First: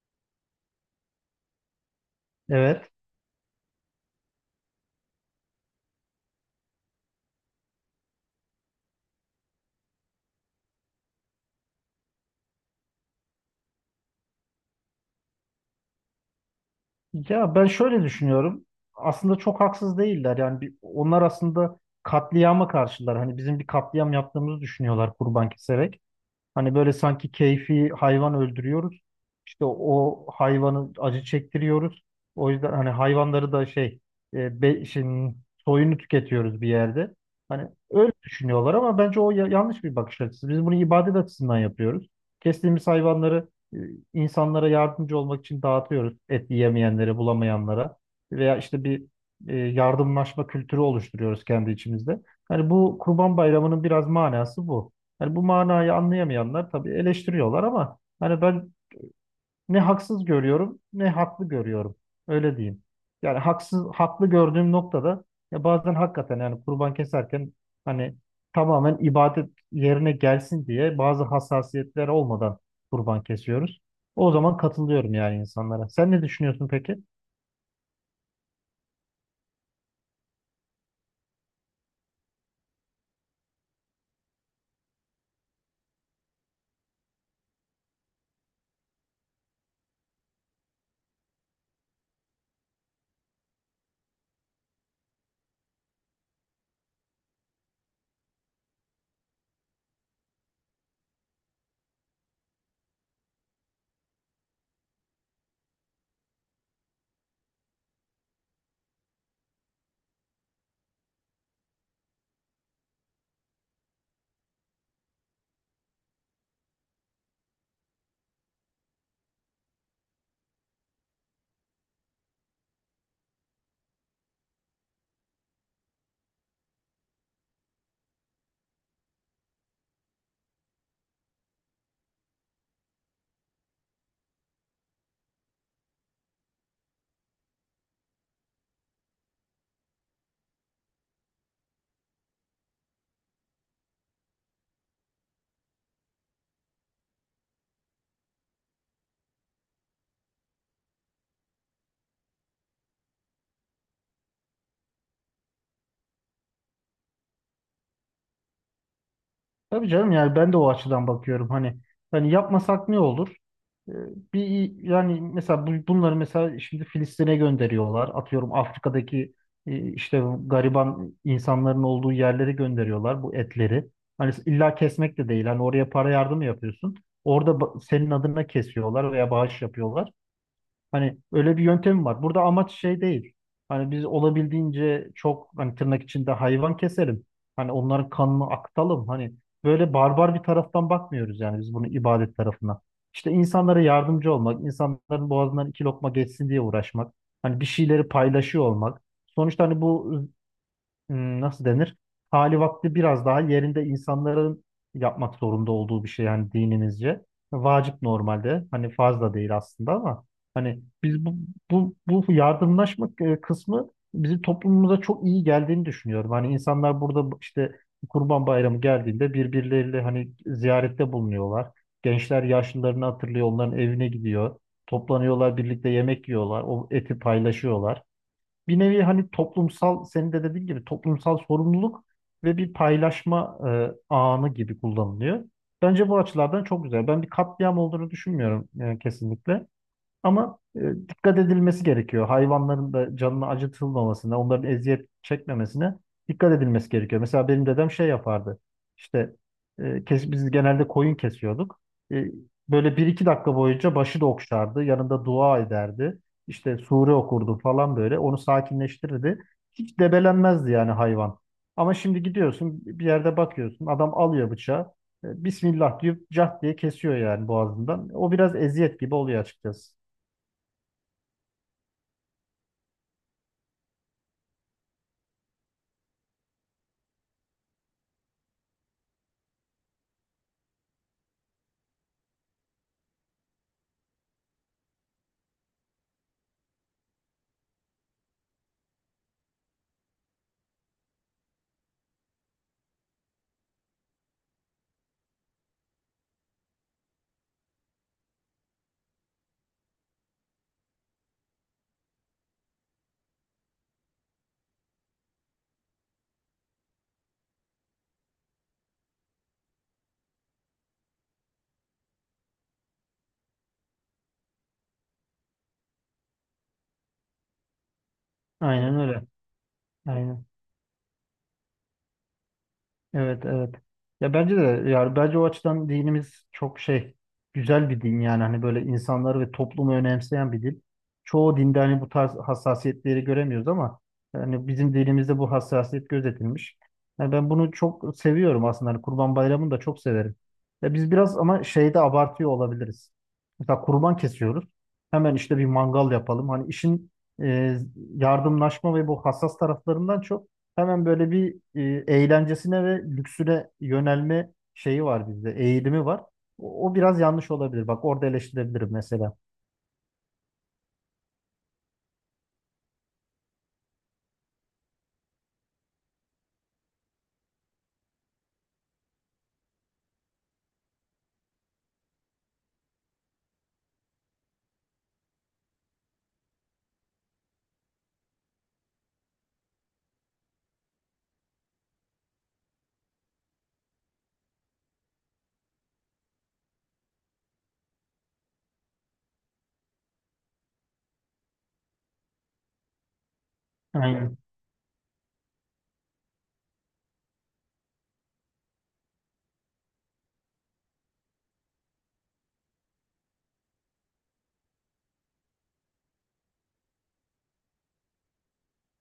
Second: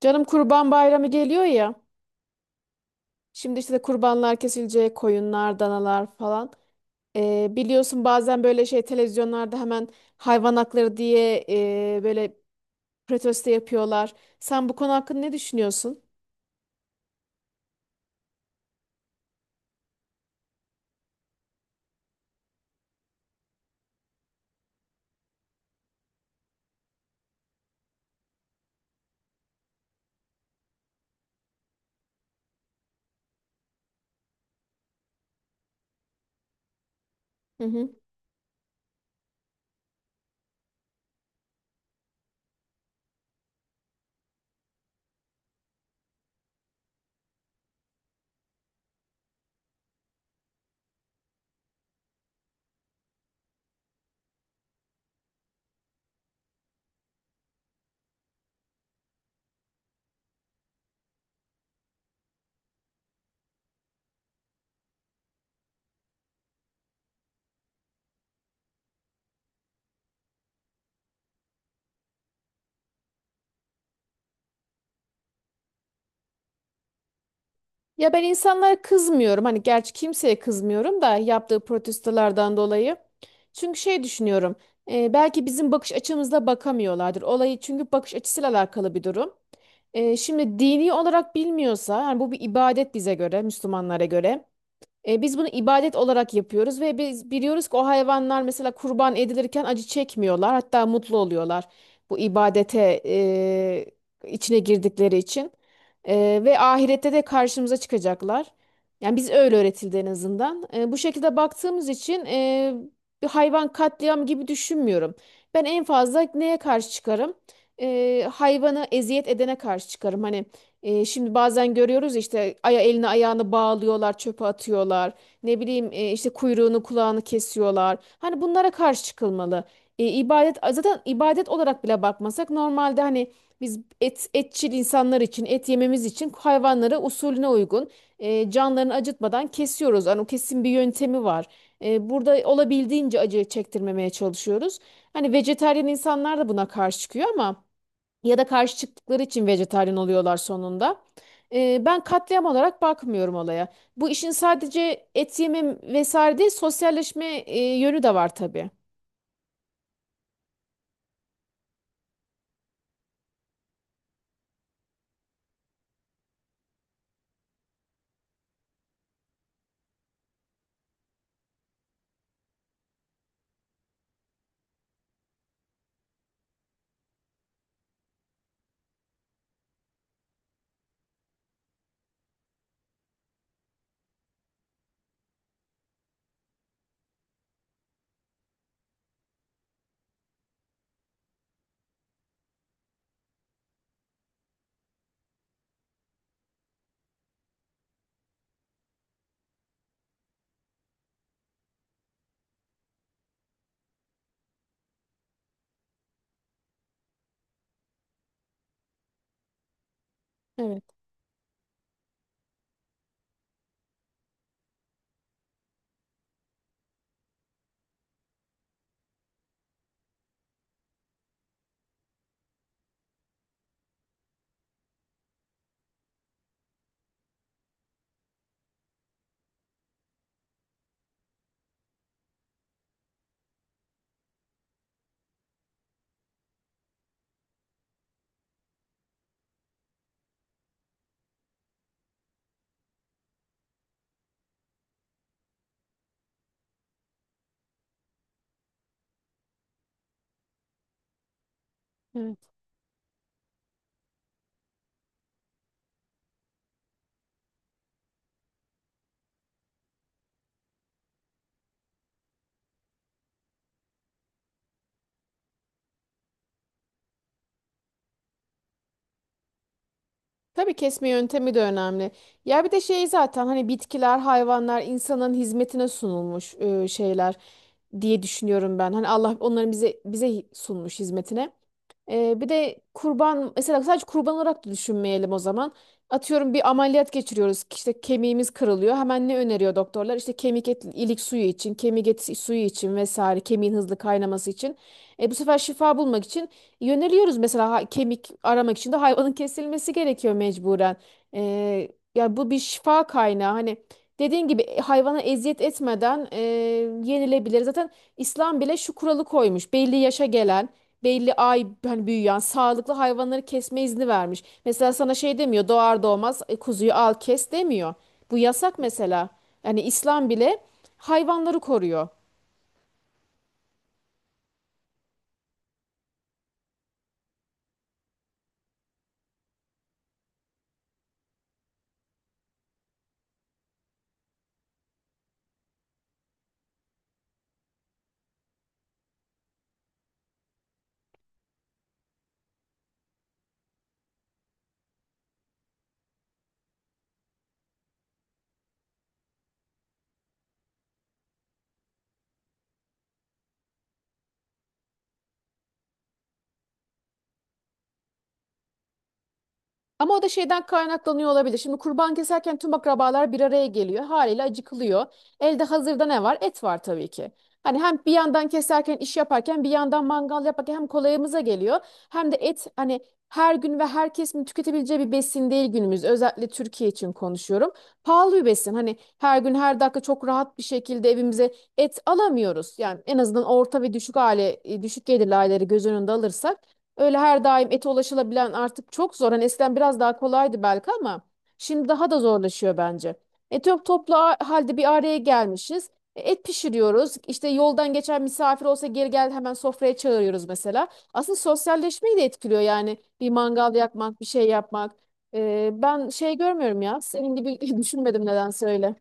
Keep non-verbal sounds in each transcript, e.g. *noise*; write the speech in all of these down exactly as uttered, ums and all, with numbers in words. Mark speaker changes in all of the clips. Speaker 1: Canım Kurban Bayramı geliyor ya.
Speaker 2: Evet.
Speaker 1: Şimdi işte de kurbanlar kesilecek, koyunlar, danalar falan. Ee, biliyorsun bazen böyle şey televizyonlarda hemen hayvan hakları diye e, böyle protesto yapıyorlar. Sen bu konu hakkında ne düşünüyorsun?
Speaker 2: Ya ben şöyle düşünüyorum. Aslında çok haksız değiller. Yani bir, onlar aslında katliama karşılar. Hani bizim bir katliam yaptığımızı düşünüyorlar kurban keserek. Hani böyle sanki keyfi hayvan öldürüyoruz. İşte o hayvanı acı çektiriyoruz. O yüzden hani hayvanları da şey e, be, şimdi soyunu tüketiyoruz bir yerde. Hani öyle düşünüyorlar ama bence o ya- yanlış bir bakış açısı. Biz bunu ibadet açısından yapıyoruz. Kestiğimiz hayvanları e, insanlara yardımcı olmak için dağıtıyoruz. Et yiyemeyenlere, bulamayanlara veya işte bir e, yardımlaşma kültürü oluşturuyoruz kendi içimizde. Hani bu Kurban Bayramı'nın biraz manası bu. Yani bu manayı anlayamayanlar tabii eleştiriyorlar ama hani ben ne haksız görüyorum ne haklı görüyorum. Öyle diyeyim. Yani haksız haklı gördüğüm noktada ya bazen hakikaten yani kurban keserken hani tamamen ibadet yerine gelsin diye bazı hassasiyetler olmadan kurban kesiyoruz. O zaman katılıyorum yani insanlara. Sen ne düşünüyorsun peki?
Speaker 1: Ya ben insanlara kızmıyorum. Hani gerçi kimseye kızmıyorum da yaptığı protestolardan dolayı. Çünkü şey düşünüyorum. e, belki bizim bakış açımızla bakamıyorlardır. Olayı çünkü bakış açısıyla alakalı bir durum. E, şimdi dini olarak bilmiyorsa, yani bu bir ibadet bize göre, Müslümanlara göre. E, biz bunu ibadet olarak yapıyoruz ve biz biliyoruz ki o hayvanlar mesela kurban edilirken acı çekmiyorlar, hatta mutlu oluyorlar bu ibadete e, içine girdikleri için. E, ve ahirette de karşımıza çıkacaklar. Yani biz öyle öğretildi en azından. E, bu şekilde baktığımız için e, bir hayvan katliam gibi düşünmüyorum. Ben en fazla neye karşı çıkarım? E, hayvanı eziyet edene karşı çıkarım. Hani. E, şimdi bazen görüyoruz işte aya elini ayağını bağlıyorlar, çöpe atıyorlar. Ne bileyim e, işte kuyruğunu kulağını kesiyorlar. Hani bunlara karşı çıkılmalı. E, ibadet zaten ibadet olarak bile bakmasak normalde hani biz et etçil insanlar için et yememiz için hayvanları usulüne uygun e, canlarını acıtmadan kesiyoruz. Hani o kesin bir yöntemi var. E, burada olabildiğince acı çektirmemeye çalışıyoruz. Hani vejetaryen insanlar da buna karşı çıkıyor ama ya da karşı çıktıkları için vejetaryen oluyorlar sonunda. Ee, ben katliam olarak bakmıyorum olaya. Bu işin sadece et yeme vesaire değil, sosyalleşme e, yönü de var tabii.
Speaker 2: Tabii canım yani ben de o açıdan bakıyorum. Hani hani yapmasak ne olur? Ee, Bir yani mesela bu- bunları mesela şimdi Filistin'e gönderiyorlar. Atıyorum Afrika'daki e, işte bu gariban insanların olduğu yerlere gönderiyorlar bu etleri. Hani illa kesmek de değil. Hani oraya para yardımı yapıyorsun. Orada ba- senin adına kesiyorlar veya bağış yapıyorlar. Hani öyle bir yöntemi var. Burada amaç şey değil. Hani biz olabildiğince çok hani tırnak içinde hayvan keselim. Hani onların kanını akıtalım. Hani böyle barbar bir taraftan bakmıyoruz yani biz bunu ibadet tarafına. İşte insanlara yardımcı olmak, insanların boğazından iki lokma geçsin diye uğraşmak. Hani bir şeyleri paylaşıyor olmak. Sonuçta hani bu hmm, nasıl denir? Hali vakti biraz daha yerinde insanların yapmak zorunda olduğu bir şey yani dinimizce. Vacip normalde. Hani farz da değil aslında ama
Speaker 1: Evet,
Speaker 2: hani biz bu bu, bu yardımlaşma e, kısmı bizim toplumumuza çok iyi geldiğini düşünüyorum. Hani insanlar burada bu- işte Kurban Bayramı geldiğinde birbirleriyle hani ziyarette bulunuyorlar. Gençler yaşlılarını hatırlıyor, onların evine gidiyor. Toplanıyorlar, birlikte yemek yiyorlar, o eti paylaşıyorlar bir nevi hani toplumsal, senin de dediğin gibi toplumsal sorumluluk ve bir paylaşma e, anı gibi kullanılıyor. Bence bu açılardan çok güzel. Ben bir katliam olduğunu düşünmüyorum e, kesinlikle. Ama e, dikkat edilmesi gerekiyor. Hayvanların da canını acıtılmamasına, onların eziyet çekmemesine dikkat edilmesi gerekiyor. Mesela benim dedem şey yapardı. İşte e, kes, biz genelde koyun kesiyorduk. E,
Speaker 1: evet.
Speaker 2: böyle bir iki dakika boyunca başı da okşardı. Yanında dua ederdi. İşte sure okurdu falan böyle. Onu sakinleştirirdi. Hiç debelenmezdi yani hayvan. Ama şimdi gidiyorsun bir yerde bakıyorsun. Adam alıyor bıçağı. e, Bismillah diyor, cah diye kesiyor yani boğazından. O biraz eziyet gibi oluyor açıkçası.
Speaker 1: Tabii kesme yöntemi de önemli. Ya bir de şey zaten hani bitkiler, hayvanlar insanın hizmetine sunulmuş e, şeyler diye düşünüyorum ben. Hani Allah onların bize bize sunmuş hizmetine. Ee, bir de kurban mesela sadece kurban olarak da düşünmeyelim o zaman. Atıyorum bir ameliyat geçiriyoruz. İşte kemiğimiz kırılıyor. Hemen ne öneriyor doktorlar? İşte kemik et, ilik suyu için, kemik eti suyu için vesaire, kemiğin hızlı kaynaması için. E, bu sefer şifa bulmak için yöneliyoruz mesela ha- kemik aramak için de hayvanın kesilmesi gerekiyor mecburen. Ee, yani bu bir şifa kaynağı. Hani dediğin gibi e, hayvana eziyet etmeden e, yenilebilir. Zaten İslam bile şu kuralı koymuş. Belli yaşa gelen, belli ay hani büyüyen, sağlıklı hayvanları kesme izni vermiş. Mesela sana şey demiyor, doğar doğmaz e, kuzuyu al kes demiyor. Bu yasak
Speaker 2: Aynen öyle.
Speaker 1: mesela. Yani İslam
Speaker 2: Aynen.
Speaker 1: bile hayvanları koruyor.
Speaker 2: Evet, evet. Ya bence de yani bence o açıdan dinimiz çok şey güzel bir din yani hani böyle insanları ve toplumu önemseyen bir din. Çoğu dinde hani bu tarz hassasiyetleri göremiyoruz ama hani bizim dinimizde bu hassasiyet gözetilmiş. Yani ben bunu çok seviyorum aslında. Hani Kurban Bayramı'nı da çok severim. Ya biz biraz ama şeyde abartıyor olabiliriz. Mesela kurban kesiyoruz. Hemen işte bir mangal yapalım. Hani işin e, yardımlaşma ve bu hassas taraflarından çok, hemen böyle bir e, eğlencesine ve lüksüne yönelme şeyi var bizde, eğilimi var. O, o biraz yanlış olabilir. Bak orada eleştirebilirim mesela.
Speaker 1: Ama o da şeyden kaynaklanıyor olabilir. Şimdi kurban keserken tüm akrabalar bir araya geliyor. Haliyle acıkılıyor. Elde hazırda ne var? Et var tabii ki. Hani hem bir yandan keserken iş yaparken bir yandan mangal yaparken hem kolayımıza geliyor. Hem de et hani her gün ve herkesin tüketebileceği bir besin değil günümüz. Özellikle Türkiye için konuşuyorum. Pahalı bir besin. Hani her gün her dakika çok rahat bir şekilde evimize et alamıyoruz. Yani en azından orta ve düşük aile, e, düşük gelirli aileleri göz önünde alırsak. Öyle her daim ete ulaşılabilen artık çok zor. Hani eskiden biraz daha kolaydı belki ama şimdi daha da zorlaşıyor bence. E, çok toplu a-
Speaker 2: Aynen.
Speaker 1: halde bir araya gelmişiz. E, Et pişiriyoruz. İşte yoldan geçen misafir olsa geri gel hemen sofraya çağırıyoruz mesela. Aslında sosyalleşmeyi de etkiliyor yani bir mangal yakmak, bir şey yapmak. E, ben şey görmüyorum ya. Senin gibi *laughs* düşünmedim nedense öyle.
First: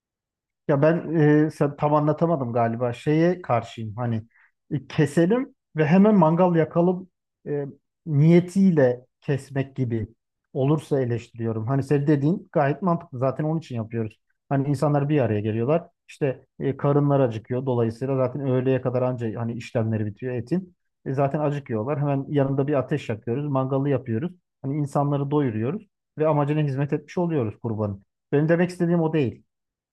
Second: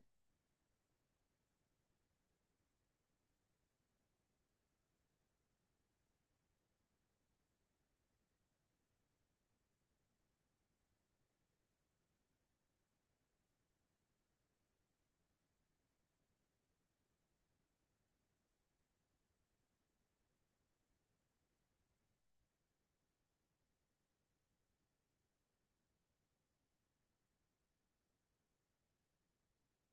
Speaker 2: Ya ben e, sen tam anlatamadım galiba. Şeye karşıyım hani e, keselim ve hemen mangal yakalım e, niyetiyle kesmek gibi olursa eleştiriyorum. Hani senin dediğin gayet mantıklı. Zaten onun için yapıyoruz. Hani insanlar bir araya geliyorlar. İşte e, karınlar acıkıyor. Dolayısıyla zaten öğleye kadar anca hani işlemleri bitiyor etin. E, zaten acıkıyorlar. Hemen yanında bir ateş yakıyoruz. Mangalı yapıyoruz. Hani insanları doyuruyoruz ve amacına hizmet etmiş oluyoruz kurbanın. Benim demek istediğim o değil.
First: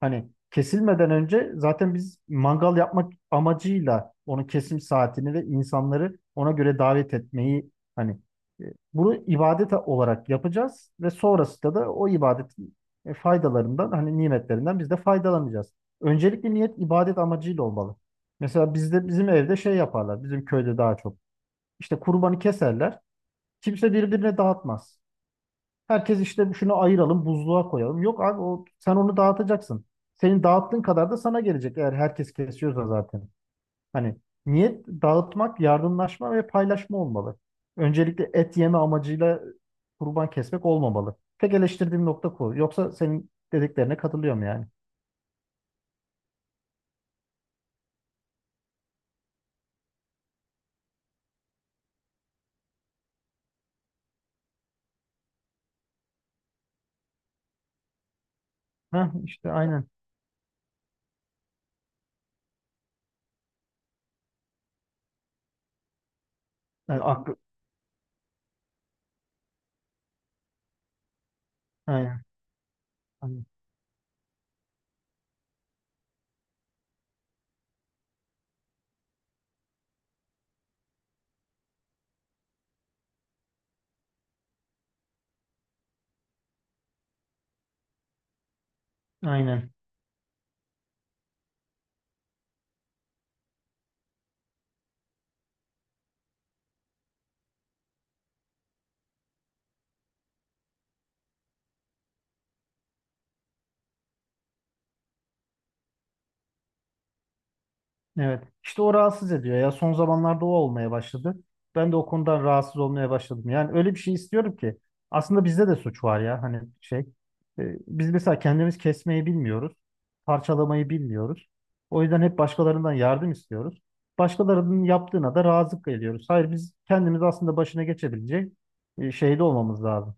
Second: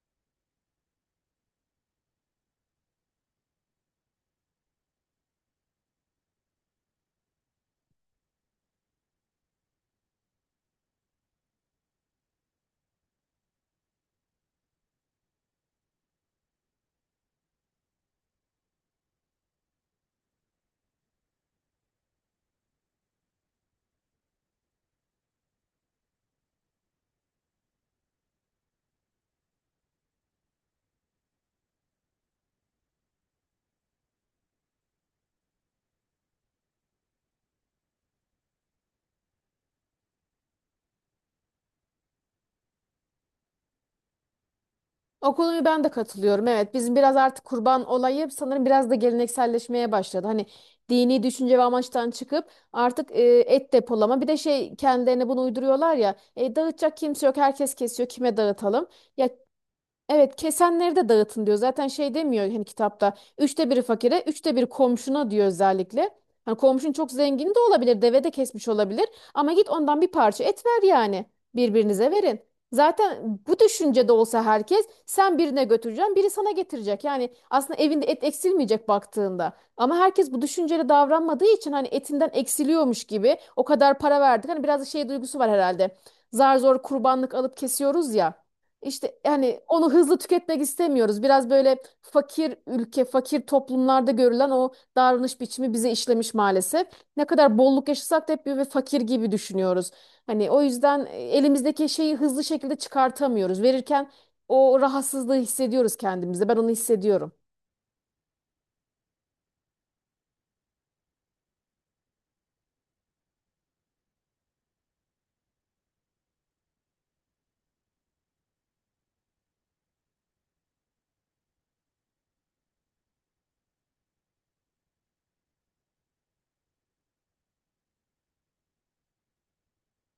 Speaker 2: Hani kesilmeden önce zaten biz mangal yapmak amacıyla onun kesim saatini ve insanları ona göre davet etmeyi hani e, bunu ibadet olarak yapacağız ve sonrasında da o ibadetin e, faydalarından hani nimetlerinden biz de faydalanacağız. Öncelikle niyet ibadet amacıyla olmalı. Mesela bizde bizim evde şey yaparlar. Bizim köyde daha çok. İşte kurbanı keserler. Kimse birbirine dağıtmaz. Herkes işte şunu ayıralım, buzluğa koyalım. Yok abi, o, sen onu dağıtacaksın. Senin dağıttığın kadar da sana gelecek eğer herkes kesiyorsa zaten. Hani niyet dağıtmak, yardımlaşma ve paylaşma olmalı. Öncelikle et yeme amacıyla kurban kesmek olmamalı. Tek eleştirdiğim nokta bu. Yoksa senin dediklerine katılıyorum yani.
Speaker 1: O konuyu ben de katılıyorum. Evet, bizim biraz artık kurban olayı sanırım biraz da gelenekselleşmeye başladı. Hani dini düşünce ve amaçtan çıkıp artık e, et depolama. Bir de şey kendilerine bunu uyduruyorlar ya. E, dağıtacak kimse yok. Herkes kesiyor. Kime dağıtalım?
Speaker 2: Ha
Speaker 1: Ya,
Speaker 2: işte aynen.
Speaker 1: evet, kesenleri de dağıtın diyor. Zaten şey demiyor hani kitapta. Üçte biri fakire, üçte biri komşuna diyor özellikle. Hani komşun
Speaker 2: Yani
Speaker 1: çok
Speaker 2: aklı-
Speaker 1: zengini de olabilir, deve de kesmiş olabilir. Ama git ondan bir parça et ver yani. Birbirinize
Speaker 2: aynen.
Speaker 1: verin. Zaten
Speaker 2: Aynen.
Speaker 1: bu düşüncede olsa herkes sen birine götüreceksin, biri sana getirecek. Yani aslında evinde et eksilmeyecek baktığında. Ama herkes bu düşünceli davranmadığı için hani etinden eksiliyormuş gibi o kadar para verdik. Hani biraz da şey duygusu var herhalde. Zar zor kurbanlık alıp kesiyoruz ya. İşte yani
Speaker 2: Aynen.
Speaker 1: onu hızlı tüketmek istemiyoruz. Biraz böyle fakir ülke, fakir toplumlarda görülen o davranış biçimi bize işlemiş maalesef. Ne kadar bolluk yaşasak da hep böyle fakir gibi düşünüyoruz. Hani o yüzden e, elimizdeki şeyi hızlı şekilde çıkartamıyoruz. Verirken o rahatsızlığı hissediyoruz kendimizde. Ben onu hissediyorum.
Speaker 2: Evet. İşte o rahatsız ediyor ya. Son zamanlarda o olmaya başladı. Ben de o konudan rahatsız olmaya başladım. Yani öyle bir şey istiyorum ki. Aslında bizde de suç var ya. Hani şey. e, Biz mesela kendimiz kesmeyi bilmiyoruz. Parçalamayı bilmiyoruz. O yüzden hep başkalarından yardım istiyoruz. Başkalarının yaptığına da razı geliyoruz. Hayır biz kendimiz aslında başına geçebilecek e, şeyde olmamız lazım,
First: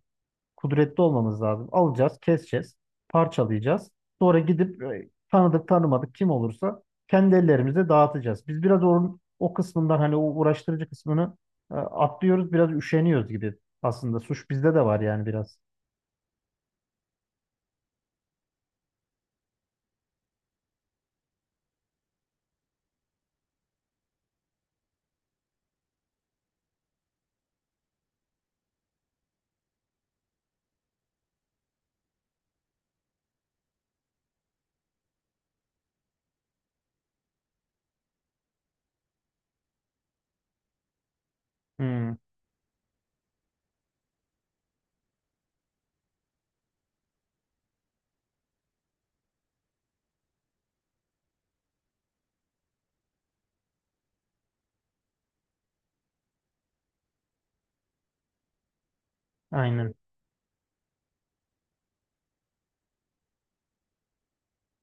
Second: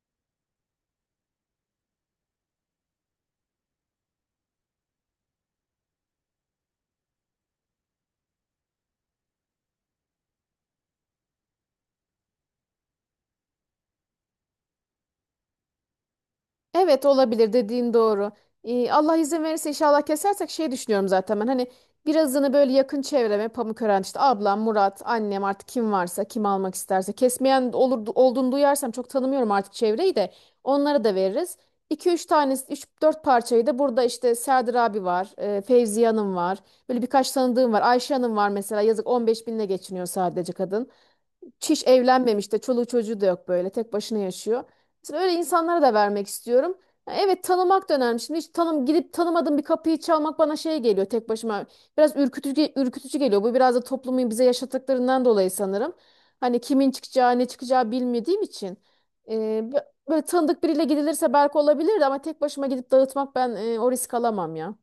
Speaker 2: kudretli olmamız lazım. Alacağız, keseceğiz, parçalayacağız. Sonra gidip e, tanıdık tanımadık kim olursa kendi ellerimizle dağıtacağız. Biz biraz onun o kısmından hani o uğraştırıcı kısmını e, atlıyoruz, biraz üşeniyoruz gibi. Aslında suç bizde de var yani biraz.
Speaker 1: Evet, olabilir, dediğin doğru. Ee, Allah izin verirse inşallah kesersek şey düşünüyorum zaten ben, hani birazını böyle yakın çevreme Pamukören işte ablam, Murat, annem, artık kim varsa, kim almak isterse, kesmeyen olur, olduğunu duyarsam, çok tanımıyorum artık çevreyi de, onlara da veririz. İki üç tane, üç dört parçayı da burada işte Serdar abi var, e, Fevziye Hanım var. Böyle birkaç tanıdığım var. Ayşe Hanım var mesela, yazık, on beş binle geçiniyor sadece kadın. Çiş
Speaker 2: Hmm,
Speaker 1: evlenmemiş de çoluğu çocuğu da yok, böyle tek başına yaşıyor. Mesela öyle insanlara da vermek istiyorum. Ya, evet, tanımak da önemli. Şimdi hiç tanım gidip tanımadığım bir kapıyı çalmak bana şey geliyor tek başıma. Biraz ürkütücü, ürkütücü geliyor. Bu biraz da toplumun bize yaşattıklarından dolayı sanırım. Hani kimin çıkacağı, ne çıkacağı bilmediğim için. Ee, bö-
Speaker 2: aynen.
Speaker 1: böyle tanıdık biriyle gidilirse belki olabilirdi ama tek başıma gidip dağıtmak, ben e, o risk alamam ya.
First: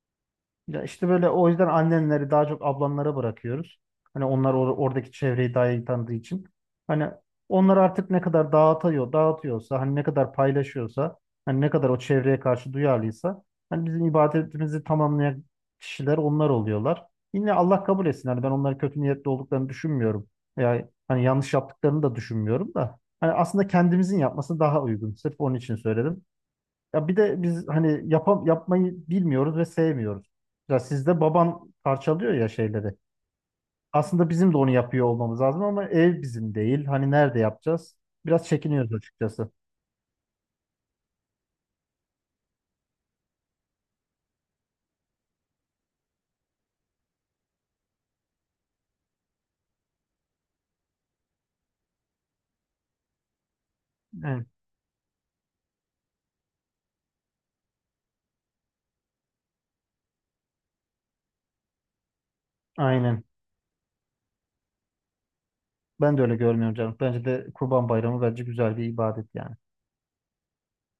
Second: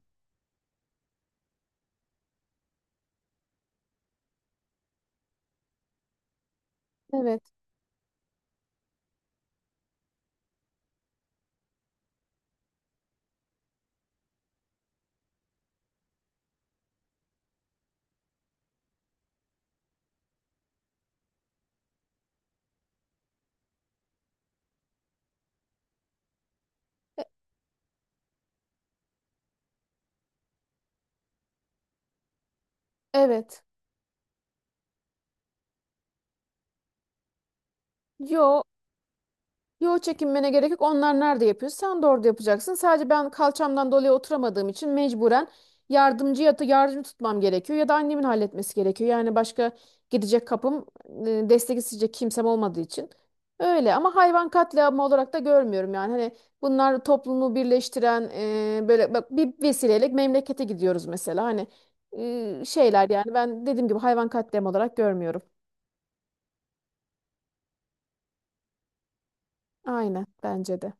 Speaker 2: Ya işte böyle o yüzden annenleri daha çok ablamlara bırakıyoruz. Hani onlar or- oradaki çevreyi daha iyi tanıdığı için. Hani
Speaker 1: Evet.
Speaker 2: onlar artık ne kadar dağıtıyor, dağıtıyorsa, hani ne kadar paylaşıyorsa, hani ne kadar o çevreye karşı duyarlıysa, hani bizim ibadetimizi tamamlayan kişiler onlar oluyorlar. Yine Allah kabul etsin. Hani ben onların kötü niyetli olduklarını düşünmüyorum. Yani hani yanlış yaptıklarını da düşünmüyorum da. Hani aslında kendimizin yapması daha uygun. Sırf onun için söyledim. Ya bir
Speaker 1: E-
Speaker 2: de biz hani yapam yapmayı bilmiyoruz ve sevmiyoruz. Ya sizde baban parçalıyor ya şeyleri.
Speaker 1: Evet.
Speaker 2: Aslında bizim de onu yapıyor olmamız lazım ama ev bizim değil. Hani nerede yapacağız?
Speaker 1: Yo,
Speaker 2: Biraz çekiniyoruz açıkçası.
Speaker 1: yo, çekinmene gerek yok. Onlar nerede yapıyor? Sen de orada yapacaksın. Sadece ben kalçamdan dolayı oturamadığım için mecburen yardımcı ya da yardım tutmam gerekiyor ya da annemin halletmesi gerekiyor. Yani başka gidecek kapım, e, destek isteyecek kimsem olmadığı için. Öyle ama
Speaker 2: Evet,
Speaker 1: hayvan katliamı olarak da görmüyorum yani. Hani bunlar toplumu birleştiren e, böyle, bak, bir vesileyle memlekete gidiyoruz mesela. Hani e, şeyler,
Speaker 2: aynen.
Speaker 1: yani ben dediğim gibi hayvan katliamı olarak görmüyorum.
Speaker 2: Ben de öyle görmüyorum canım. Bence de Kurban Bayramı bence güzel bir ibadet yani.
Speaker 1: Aynen, bence de.